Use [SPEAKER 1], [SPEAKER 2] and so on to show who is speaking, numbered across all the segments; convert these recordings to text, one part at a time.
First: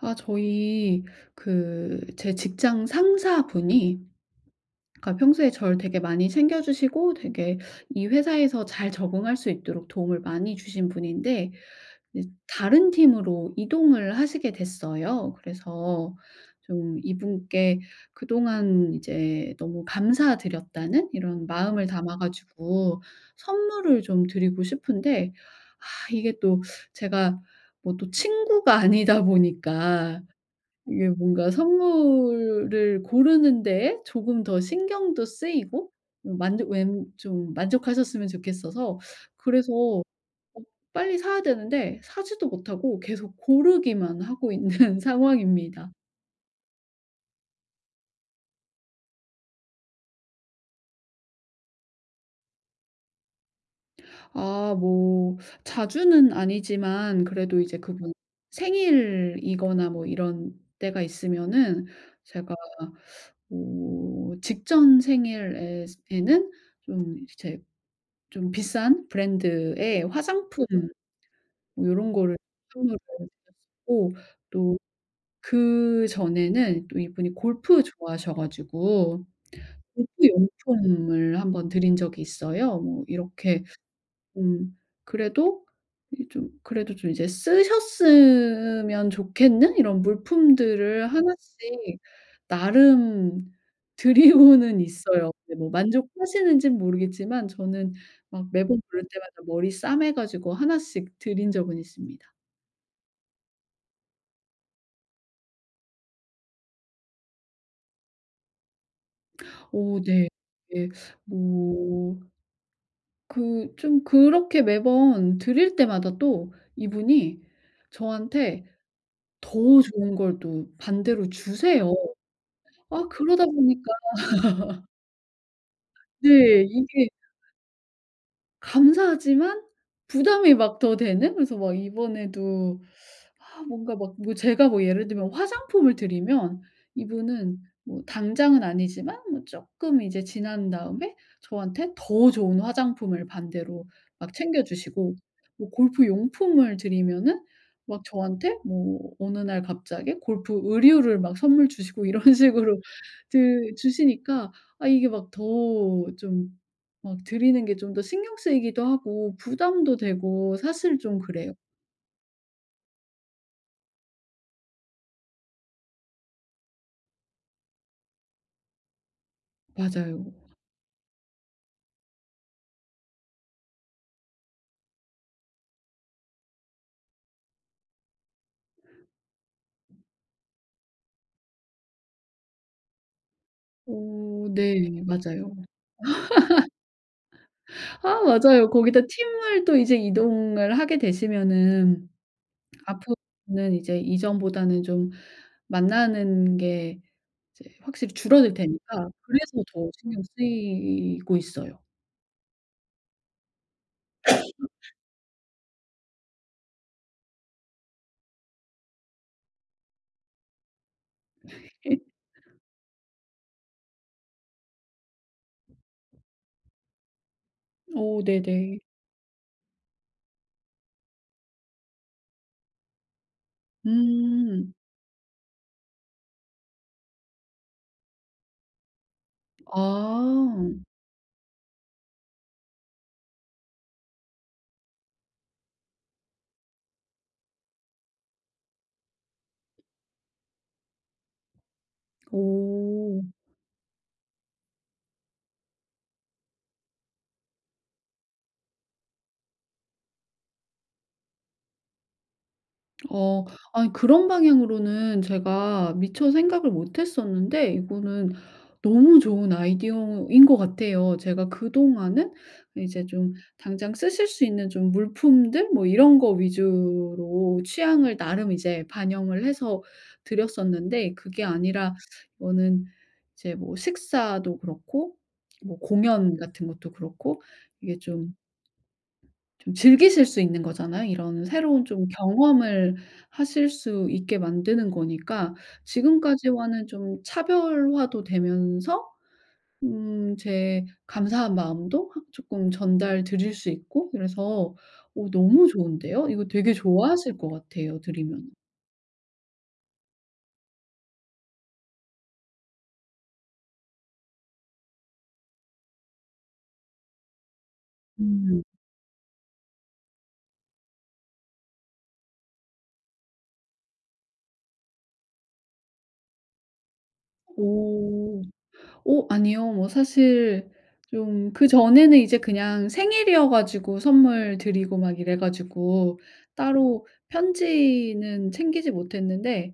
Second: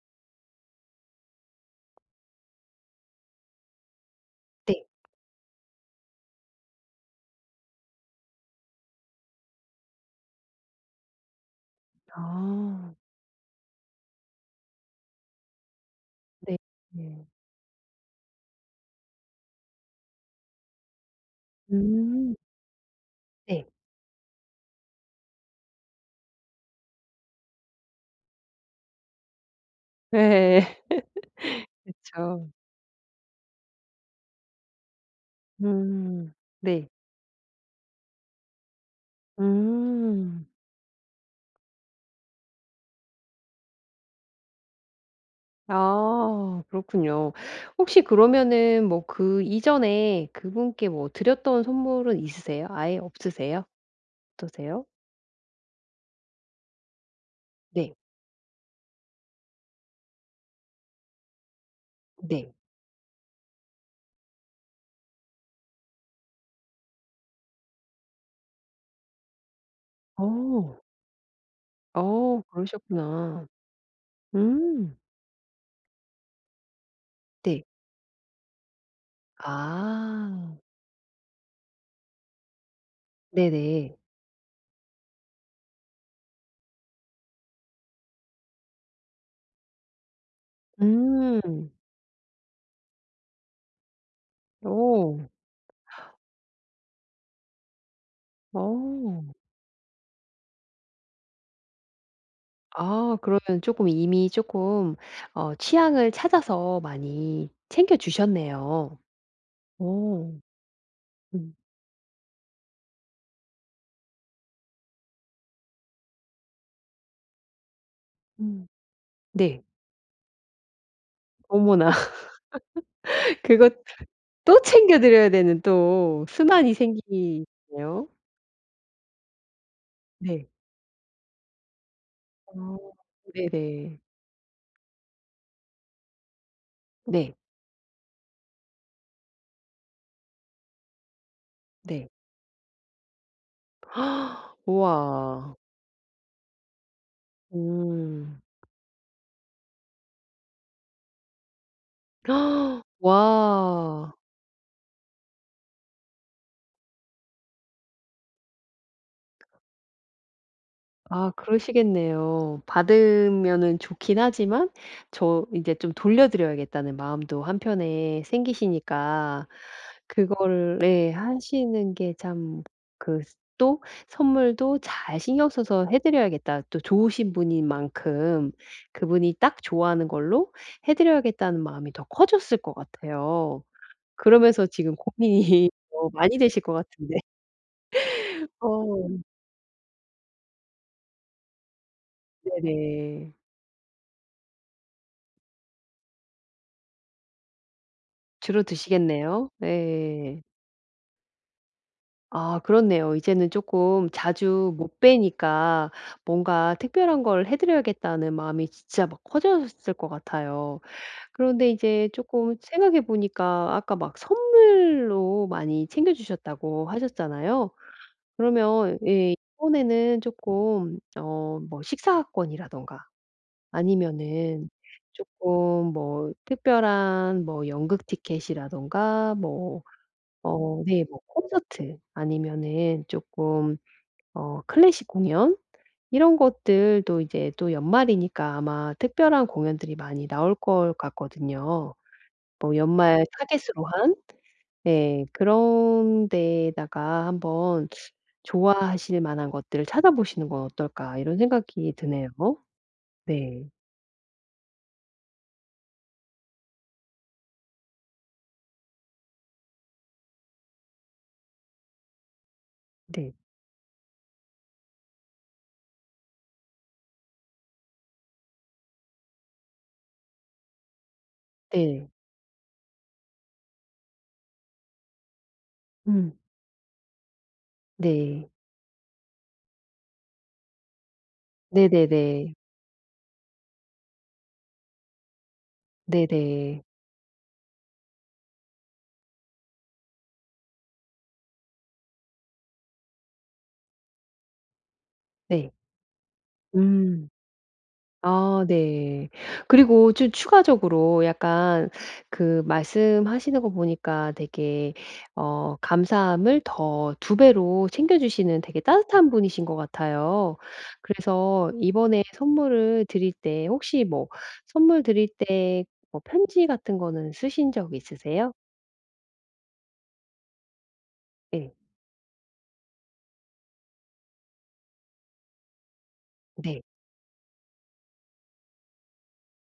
[SPEAKER 1] 아, 저희 그 제 직장 상사분이
[SPEAKER 2] 네.
[SPEAKER 1] 그러니까 평소에 저를 되게 많이 챙겨 주시고 되게 이 회사에서 잘 적응할 수 있도록 도움을 많이 주신 분인데 이제 다른
[SPEAKER 2] 아.
[SPEAKER 1] 팀으로 이동을 하시게 됐어요. 그래서
[SPEAKER 2] 네.
[SPEAKER 1] 좀
[SPEAKER 2] 네.
[SPEAKER 1] 이분께 그동안 이제 너무 감사드렸다는 이런 마음을 담아
[SPEAKER 2] 음.
[SPEAKER 1] 가지고
[SPEAKER 2] 네.
[SPEAKER 1] 선물을 좀 드리고 싶은데, 아 이게 또 제가 뭐 또 친구가 아니다 보니까
[SPEAKER 2] 예.
[SPEAKER 1] 이게 뭔가
[SPEAKER 2] 그쵸.
[SPEAKER 1] 선물을 고르는 데에 조금 더 신경도 쓰이고,
[SPEAKER 2] 음.
[SPEAKER 1] 만족
[SPEAKER 2] 네.
[SPEAKER 1] 웬 좀 만족하셨으면 좋겠어서. 그래서 어
[SPEAKER 2] 음.
[SPEAKER 1] 빨리 사야 되는데 사지도 못하고 계속 고르기만 하고 있는 상황입니다.
[SPEAKER 2] 아 그렇군요. 혹시 그러면은 뭐 그 이전에 그분께 뭐 드렸던 선물은 있으세요? 아예 없으세요?
[SPEAKER 1] 아
[SPEAKER 2] 어떠세요?
[SPEAKER 1] 뭐, 자주는 아니지만 그래도 이제
[SPEAKER 2] 네.
[SPEAKER 1] 그분 생일이거나 뭐 이런 때가 있으면은
[SPEAKER 2] 네.
[SPEAKER 1] 제가 뭐 직전 생일에 에는 좀 이제 좀 비싼 브랜드의 화장품
[SPEAKER 2] 어.
[SPEAKER 1] 뭐 요런 거를
[SPEAKER 2] 어
[SPEAKER 1] 선물을
[SPEAKER 2] 그러셨구나.
[SPEAKER 1] 드렸었고, 또
[SPEAKER 2] 음.
[SPEAKER 1] 그전에는 또 이분이
[SPEAKER 2] 네.
[SPEAKER 1] 골프 좋아하셔 가지고 골프
[SPEAKER 2] 아.
[SPEAKER 1] 용품을 한번 드린 적이 있어요. 뭐 이렇게.
[SPEAKER 2] 네네.
[SPEAKER 1] 음. 그래도 이 좀 그래도 좀 이제 쓰셨으면 좋겠는 이런 물품들을
[SPEAKER 2] 음.
[SPEAKER 1] 하나씩 나름 들이고는
[SPEAKER 2] 오.
[SPEAKER 1] 있어요. 근데 뭐 만족하시는지는 모르겠지만 저는 막 매번 부를
[SPEAKER 2] 어.
[SPEAKER 1] 때마다 머리 싸매 가지고 하나씩 들인 적은 있습니다.
[SPEAKER 2] 아 그러면 조금 이미 조금 어 취향을 찾아서 많이 챙겨 주셨네요.
[SPEAKER 1] 오 네.
[SPEAKER 2] 오,
[SPEAKER 1] 예.
[SPEAKER 2] 음.
[SPEAKER 1] 뭐 그 좀 그렇게 매번 드릴 때마다 또 이분이 저한테
[SPEAKER 2] 음. 네.
[SPEAKER 1] 더 좋은 걸 또 반대로 주세요.
[SPEAKER 2] 어머나.
[SPEAKER 1] 아 그러다
[SPEAKER 2] 그거
[SPEAKER 1] 보니까
[SPEAKER 2] 또 챙겨 드려야 되는 또
[SPEAKER 1] 네,
[SPEAKER 2] 순환이
[SPEAKER 1] 이게
[SPEAKER 2] 생기네요.
[SPEAKER 1] 감사하지만
[SPEAKER 2] 네.
[SPEAKER 1] 부담이 막 더 되는, 그래서 막
[SPEAKER 2] 어.
[SPEAKER 1] 이번에도 뭔가
[SPEAKER 2] 네네.
[SPEAKER 1] 막 뭐 제가 뭐 예를 들면 화장품을 드리면
[SPEAKER 2] 네.
[SPEAKER 1] 이분은 뭐 당장은 아니지만 뭐 쪼끔 이제 지난 다음에 저한테
[SPEAKER 2] 네.
[SPEAKER 1] 더 좋은 화장품을 반대로 막 챙겨 주시고,
[SPEAKER 2] 우와.
[SPEAKER 1] 뭐 골프 용품을 드리면은 막
[SPEAKER 2] 음.
[SPEAKER 1] 저한테 뭐 어느 날 갑자기 골프 의류를 막 선물 주시고 이런 식으로 드
[SPEAKER 2] 와.
[SPEAKER 1] 주시니까 아 이게 막 더 좀 막 드리는 게 좀 더 신경 쓰이기도 하고 부담도 되고 사실 좀
[SPEAKER 2] 아
[SPEAKER 1] 그래요.
[SPEAKER 2] 그러시겠네요. 받으면은 좋긴 하지만 저 이제 좀 돌려드려야겠다는 마음도 한편에 생기시니까
[SPEAKER 1] 맞아요.
[SPEAKER 2] 그거를 네, 하시는 게 참 그 또 선물도 잘 신경 써서 해 드려야겠다. 또 좋으신 분인 만큼 그분이 딱 좋아하는 걸로 해 드려야겠다는 마음이 더 커졌을 것 같아요.
[SPEAKER 1] 오
[SPEAKER 2] 그러면서 지금
[SPEAKER 1] 네. 맞아요.
[SPEAKER 2] 고민이 더 많이 되실 것 같은데.
[SPEAKER 1] 아 맞아요. 거기다
[SPEAKER 2] 어
[SPEAKER 1] 팀을 또 이제 이동을 하게 되시면은
[SPEAKER 2] 네네.
[SPEAKER 1] 앞으로는 이제 이전보다는 좀 만나는 게 이제 확실히
[SPEAKER 2] 줄
[SPEAKER 1] 줄어들
[SPEAKER 2] 드시겠
[SPEAKER 1] 테니까
[SPEAKER 2] 네요
[SPEAKER 1] 그래서 더 신경
[SPEAKER 2] 네.
[SPEAKER 1] 쓰이고 있어요.
[SPEAKER 2] 아 그렇네요. 이제는 조금 자주 못 뵈니까 뭔가 '특별한 걸 해 드려야겠다.'는 마음이 진짜 막 커졌을 것 같아요. 그런데 이제 조금 생각해 보니까 아까 막 선물로 많이 챙겨 주셨다고 하셨잖아요.
[SPEAKER 1] 오 네네.
[SPEAKER 2] 그러면 예 이번에는 조금 어 뭐 식사권이라든가 아니면은
[SPEAKER 1] 음.
[SPEAKER 2] 조금 뭐 특별한 뭐 연극 티켓이라든가 뭐 어
[SPEAKER 1] 아.
[SPEAKER 2] 네. 뭐 콘서트 아니면은 쪼끔 어 클래식 공연 이런 것들도 이제 또 연말이니까 아마 특별한 공연들이 많이 나올 것 같거든요. 뭐
[SPEAKER 1] 오.
[SPEAKER 2] 연말 타깃으로 한 예 그런 데에다가 한번 '좋아하실 만한 것들을 찾아보시는 건 어떨까.' 이런 생각이 드네요.
[SPEAKER 1] 어.
[SPEAKER 2] 네.
[SPEAKER 1] 아니, 그런 방향으로는 제가 미처 생각을 못 했었는데 이거는 너무 좋은 아이디어인 것 같아요. 제가 그동안은 이제 좀
[SPEAKER 2] 네.
[SPEAKER 1] 당장 쓰실 수 있는 좀 물품들 뭐 이런 거 위주로 취향을 나름 이제 반영을 해서 드렸었는데 그게 아니라
[SPEAKER 2] 네.
[SPEAKER 1] 이거는 이제 뭐 식사도 그렇고 뭐 공연
[SPEAKER 2] 음.
[SPEAKER 1] 같은 것도 그렇고 이게 좀
[SPEAKER 2] 네.
[SPEAKER 1] 즐기실 수 있는 거잖아요. 이런 새로운 좀
[SPEAKER 2] 네네네.
[SPEAKER 1] 경험을 하실 수 있게 만드는 거니까
[SPEAKER 2] 네네.
[SPEAKER 1] 지금까지와는 좀 차별화도 되면서 제 감사한 마음도 확 쪼끔 전달드릴 수 있고, 그래서 너무
[SPEAKER 2] 네.
[SPEAKER 1] 좋은데요? 이거 되게
[SPEAKER 2] 음.
[SPEAKER 1] 좋아하실 것 같아요, 들으면.
[SPEAKER 2] 아 네. 그리고 좀 추가적으로 약간 그 말씀하시는 거 보니까 되게 어 감사함을 더 두 배로 챙겨주시는
[SPEAKER 1] 음.
[SPEAKER 2] 되게 따뜻한 분이신 것 같아요. 그래서 이번에 선물을 드릴 때 혹시 뭐 선물 드릴 때 뭐 편지 같은 거는 쓰신 적
[SPEAKER 1] 오.
[SPEAKER 2] 있으세요?
[SPEAKER 1] 어 아니요. 뭐 사실 좀
[SPEAKER 2] 네.
[SPEAKER 1] 그전에는 이제 그냥 생일이어 가지고 선물 드리고 막 이래 가지고
[SPEAKER 2] 네.
[SPEAKER 1] 따로 편지는 챙기지 못했는데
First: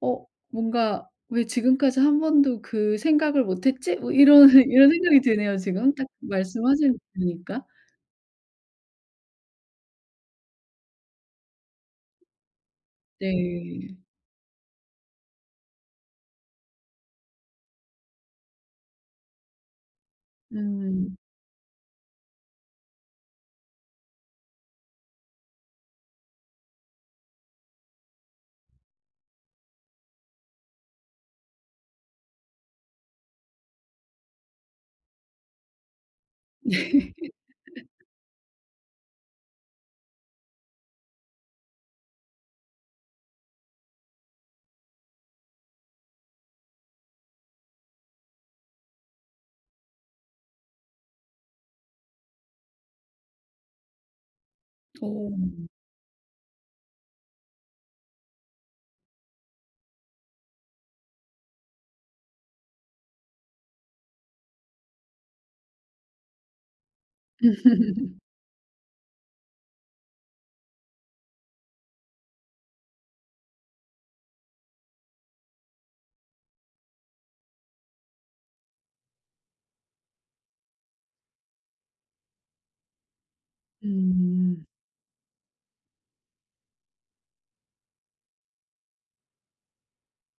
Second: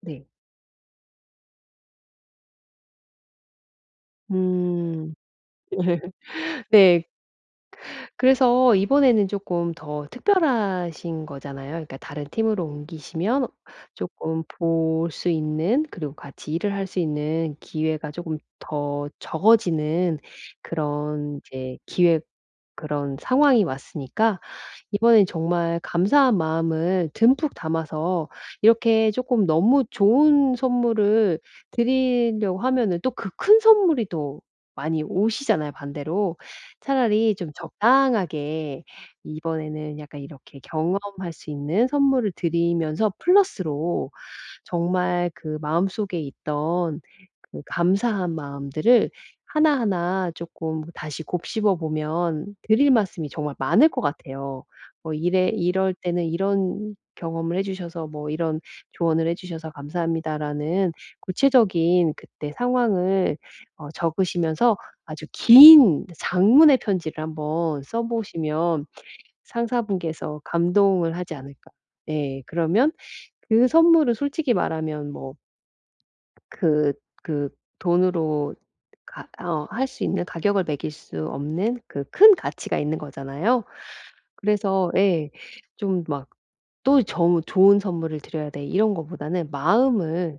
[SPEAKER 2] 네.
[SPEAKER 1] 뭔가 '왜 지금까지 한 번도 그 생각을 못 했지?' 뭐 이런 이런
[SPEAKER 2] 음.
[SPEAKER 1] 생각이 드네요 지금 딱 말씀하시는 거
[SPEAKER 2] 네.
[SPEAKER 1] 들으니까.
[SPEAKER 2] 그래서 이번에는 쪼끔 더 특별하신 거잖아요. 그러니까 다른 팀으로 옮기시면
[SPEAKER 1] 네.
[SPEAKER 2] 쪼끔 볼 수 있는 그리고 같이 일을 할 수 있는 기회가 쪼금 더 적어지는
[SPEAKER 1] 음.
[SPEAKER 2] 그런 이제 기회 그런 상황이 왔으니까 이번엔 정말 감사한 마음을 듬뿍 담아서 이렇게 조금 너무 좋은 선물을 드리려고 하면은 또 그 큰 선물이 또 많이 오시잖아요 반대로. 차라리 좀 적당하게 이번에는 약간 이렇게 경험할 수 있는 선물을 드리면서 플러스로 정말 그 마음속에 있던 그 감사한 마음들을 하나하나 조금 다시 곱씹어 보면 드릴 말씀이 정말 많을 것 같아요. 뭐
[SPEAKER 1] 어.
[SPEAKER 2] 이래 "이럴 때는 이런 경험을 해 주셔서 뭐 이런 조언을 해 주셔서 감사합니다."라는 구체적인 그때 상황을 어 적으시면서 아주 긴 장문의 편지를 한번 써 보시면 상사분께서 감동을 하지 않을까. 예. 그러면 그 선물은 솔직히 말하면 뭐 그 그 돈으로 가 어 할 수 있는 가격을 매길 수 없는 그 큰 가치가 있는 거잖아요.
[SPEAKER 1] 음.
[SPEAKER 2] 그래서 예. 좀 막 또 '좋은 선물을 드려야 돼.' 이런 거보다는 마음을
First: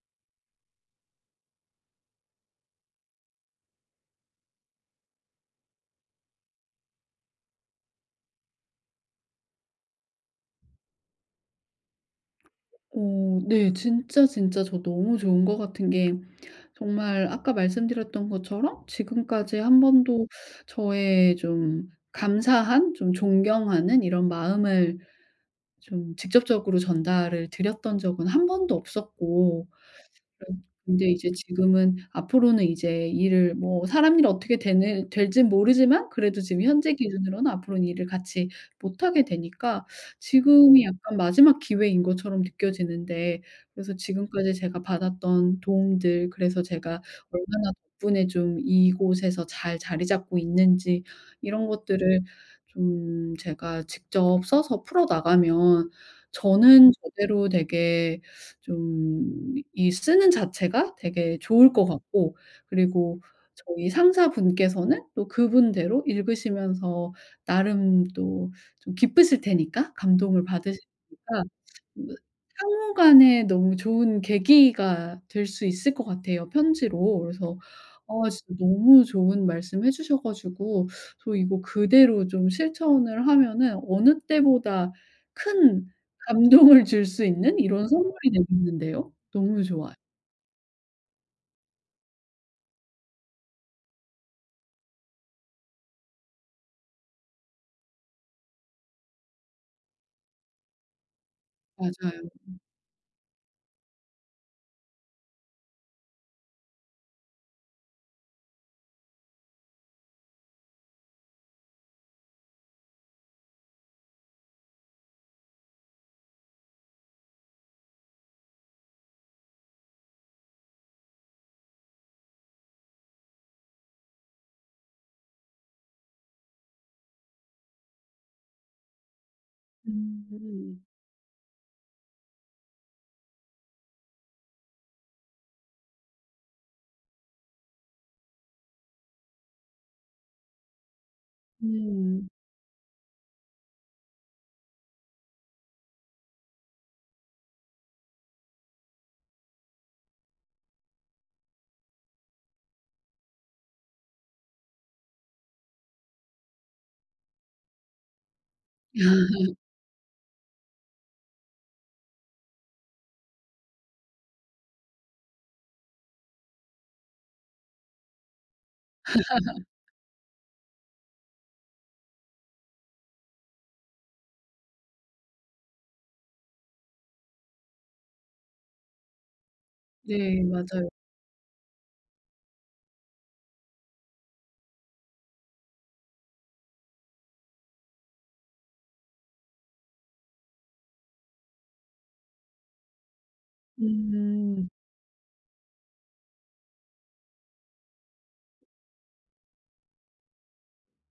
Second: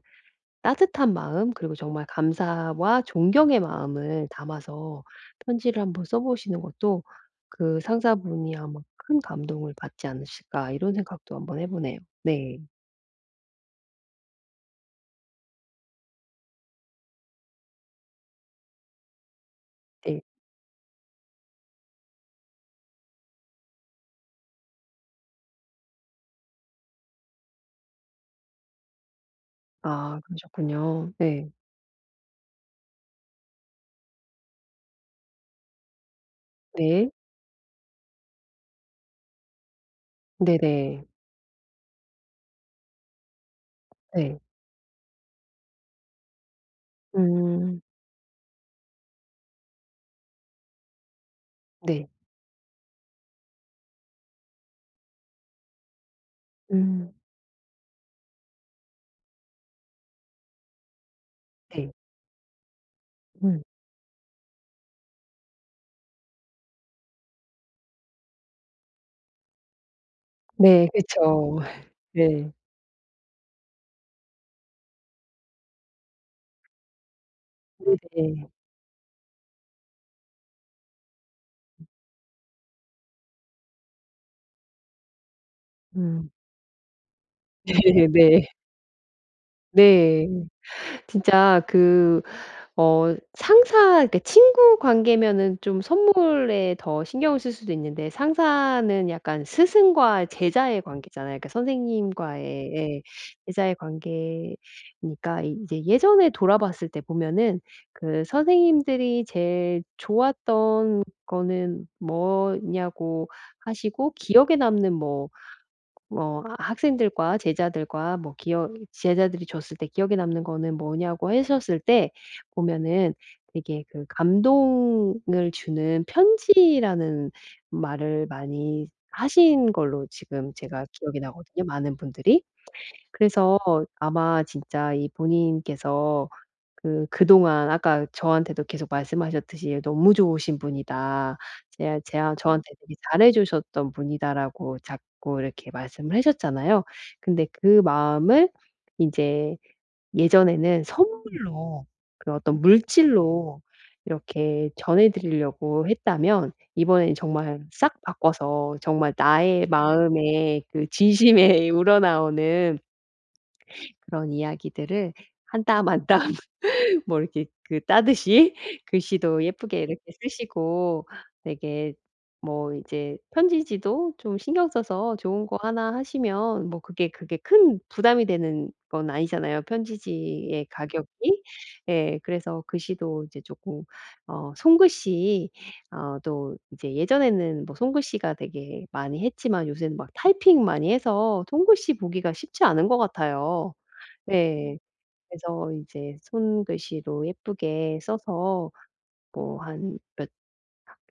[SPEAKER 2] 따뜻한 마음 그리고 정말 감사와 존경의 마음을 담아서 편지를 한번 써 보시는 것도 그 상사분이 아마 '큰 감동을 받지 않으실까.' 이런 생각도 한번 해 보네요. 네.
[SPEAKER 1] 어 네. 진짜, 진짜 저 너무 좋은 것 같은 게 정말 아까 말씀드렸던 것처럼 지금까지 한
[SPEAKER 2] 네.
[SPEAKER 1] 번도 저의 좀 감사한 좀 존경하는 이런 마음을 좀 직접적으로 전달을 드렸던 적은 한 번도 없었고,
[SPEAKER 2] 아
[SPEAKER 1] 그런 근데
[SPEAKER 2] 그러셨군요.
[SPEAKER 1] 이제
[SPEAKER 2] 네.
[SPEAKER 1] 지금은 앞으로는 이제 일을 뭐 사람 일 어떻게 되는 될진 모르지만 그래도 지금 현재
[SPEAKER 2] 네.
[SPEAKER 1] 기준으로는 앞으로는 일을 같이 못 하게 되니까 지금이
[SPEAKER 2] 네네.
[SPEAKER 1] 약간 마지막 기회인 것처럼 느껴지는데, 그래서
[SPEAKER 2] 네.
[SPEAKER 1] 지금까지 제가 받았던 도움들, 그래서 제가 얼마나
[SPEAKER 2] 음.
[SPEAKER 1] 덕분에 좀 이곳에서 잘 자리 잡고 있는지 이런
[SPEAKER 2] 네.
[SPEAKER 1] 것들을 좀 제가 직접 써서 풀어 나가면 저는
[SPEAKER 2] 음.
[SPEAKER 1] 저대로 되게 좀 이 쓰는 자체가 되게 좋을 것
[SPEAKER 2] 네.
[SPEAKER 1] 같고, 그리고
[SPEAKER 2] 음.
[SPEAKER 1] 저희 상사분께서는 또 그분대로 읽으시면서 나름 또 좀 기쁘실 테니까 감동을 받으실
[SPEAKER 2] 네.
[SPEAKER 1] 테니까
[SPEAKER 2] 그쵸.
[SPEAKER 1] 뭐
[SPEAKER 2] 네.
[SPEAKER 1] 상호 간에 너무 좋은 계기가 될 수 있을 것 같아요 편지로. 그래서 아 진짜
[SPEAKER 2] 네네.
[SPEAKER 1] 너무 좋은 말씀 해 주셔 가지고 저 이거 그대로 좀 실천을 하면은 어느 때보다 큰
[SPEAKER 2] 음.
[SPEAKER 1] 감동을 줄 수 있는 이런
[SPEAKER 2] 네.
[SPEAKER 1] 선물이
[SPEAKER 2] 네.
[SPEAKER 1] 되겠는데요. 너무 좋아요.
[SPEAKER 2] 네. 진짜 그 어 상사 그러니까 친구 관계면은 좀 선물에 더 신경을 쓸 수도 있는데 상사는 약간 스승과 제자의 관계잖아요. 그러니까
[SPEAKER 1] 맞아요.
[SPEAKER 2] 선생님과의 예 제자의 관계니까 이제 예전에 돌아봤을 때 보면은 그 선생님들이 제일 좋았던 거는 뭐냐고 하시고 기억에 남는 뭐 뭐 아 학생들과 제자들과 뭐 기억 제자들이 줬을 때 기억에 남는 거는 뭐냐고 하셨을 때 보면은 되게 그 감동을 주는 편지라는 말을 많이 하신 걸로 지금
[SPEAKER 1] 음.
[SPEAKER 2] 제가 기억이 나거든요 많은 분들이. 그래서 아마 진짜 이 본인께서 그 그동안 아까 저한테도 계속 말씀하셨듯이 "너무 좋으신 분이다. 제 제
[SPEAKER 1] 음.
[SPEAKER 2] 저한테 되게 잘해 주셨던 분이다."라고 자꾸 이렇게 말씀을 하셨잖아요. 근데 그 마음을 인제 예전에는 선물로 그 어떤 물질로 이렇게 전해 드리려고 했다면 이번에는 정말 싹 바꿔서 정말 나의 마음에 그 진심에 우러나오는 그런 이야기들을 한땀한땀 뭐 이렇게 그 따듯이 글씨도 예쁘게 이렇게 쓰시고 되게 뭐 이제 편지지도 좀 신경 써서 좋은 거 하나 하시면 뭐 그게 큰 부담이 되는 건 아니잖아요,
[SPEAKER 1] 네
[SPEAKER 2] 편지지의
[SPEAKER 1] 맞아요.
[SPEAKER 2] 가격이. 예. 그래서 글씨도 이제 조금 어 손글씨 어 또 이제 예전에는 뭐 손글씨가 되게 많이 했지만 요새는 막 타이핑 많이 해서 손글씨 보기가 쉽지 않은 것 같아요.
[SPEAKER 1] 음.
[SPEAKER 2] 네. 그래서 이제 손글씨로 예쁘게 써서 뭐 한 몇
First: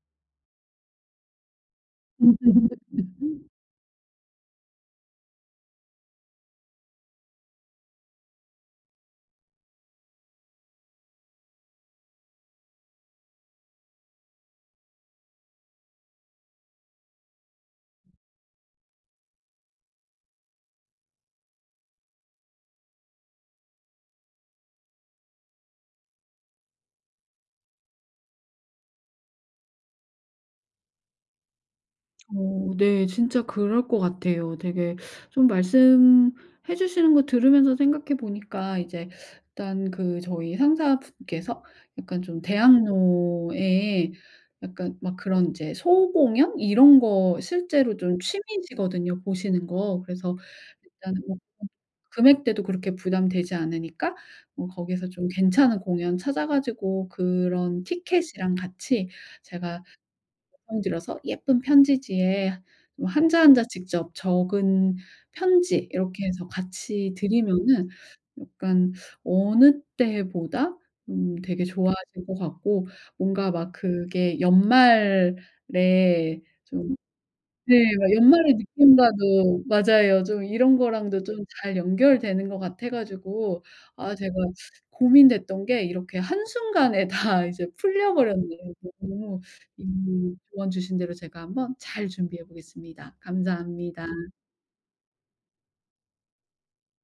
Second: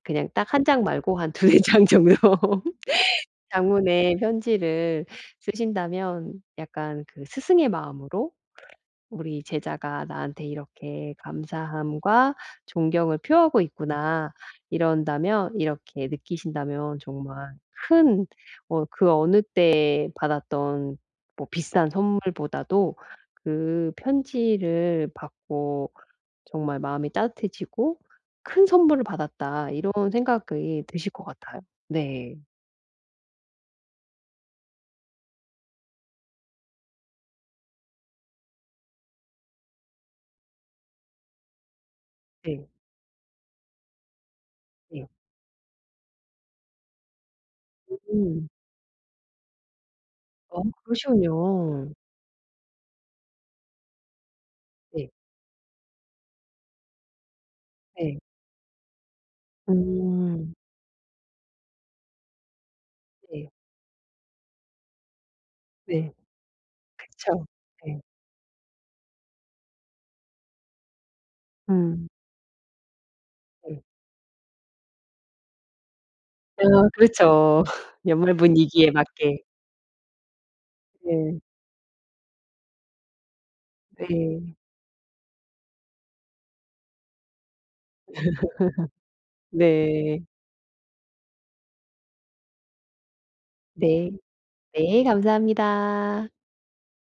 [SPEAKER 2] 그냥 딱 한 장 말고 한 두세 장 정도 장문의 편지를 쓰신다면 약간 그 스승의 마음으로 '우리 제자가 나한테 이렇게 감사함과 존경을 표하고 있구나.' 이런다면 이렇게 느끼신다면 정말 큰 어 그 어느 때 받았던 뭐 비싼 선물보다도 그 편지를 받고 정말 마음이 따뜻해지고 '큰 선물을 받았다.' 이런 생각이 드실 것 같아요. 네.
[SPEAKER 1] 어 네. 진짜 그럴 것 같아요. 되게 좀 말씀해 주시는 거 들으면서 생각해 보니까 이제 일단 그 저희 상사분께서 약간 좀
[SPEAKER 2] 네.
[SPEAKER 1] 대학로에 약간
[SPEAKER 2] 네.
[SPEAKER 1] 막 그런 이제 소공연 이런 거 실제로 좀
[SPEAKER 2] 음.
[SPEAKER 1] 취미시거든요 보시는 거. 그래서
[SPEAKER 2] 아
[SPEAKER 1] 일단은 뭐
[SPEAKER 2] 그러시군요.
[SPEAKER 1] 금액대도 그렇게 부담되지 않으니까 뭐 거기서
[SPEAKER 2] 네.
[SPEAKER 1] 좀 괜찮은 공연 찾아 가지고 그런
[SPEAKER 2] 네.
[SPEAKER 1] 티켓이랑 같이 제가
[SPEAKER 2] 음.
[SPEAKER 1] 정 들어서 예쁜 편지지에 뭐 한자
[SPEAKER 2] 네.
[SPEAKER 1] 한자 직접 적은 편지
[SPEAKER 2] 네.
[SPEAKER 1] 이렇게 해서 같이
[SPEAKER 2] 그쵸.
[SPEAKER 1] 드리면은
[SPEAKER 2] 네.
[SPEAKER 1] 약간 어느 때보다 되게
[SPEAKER 2] 음.
[SPEAKER 1] 좋아하실 것 같고, 뭔가 막
[SPEAKER 2] 네.
[SPEAKER 1] 그게 연말에
[SPEAKER 2] 아
[SPEAKER 1] 좀.
[SPEAKER 2] 그렇죠.
[SPEAKER 1] 네. 막
[SPEAKER 2] 연말
[SPEAKER 1] 연말의
[SPEAKER 2] 분위기에 맞게.
[SPEAKER 1] 느낌과도 맞아요. 좀 이런 거랑도 좀
[SPEAKER 2] 네.
[SPEAKER 1] 잘 연결되는 것 같아 가지고 아 제가
[SPEAKER 2] 네.
[SPEAKER 1] 고민됐던 게 이렇게 한순간에 다 이제 풀려버렸네요. 너무
[SPEAKER 2] 네.
[SPEAKER 1] 이 조언 주신 대로 제가 한번 잘 준비해 보겠습니다. 감사합니다.
[SPEAKER 2] 네. 네. 감사합니다.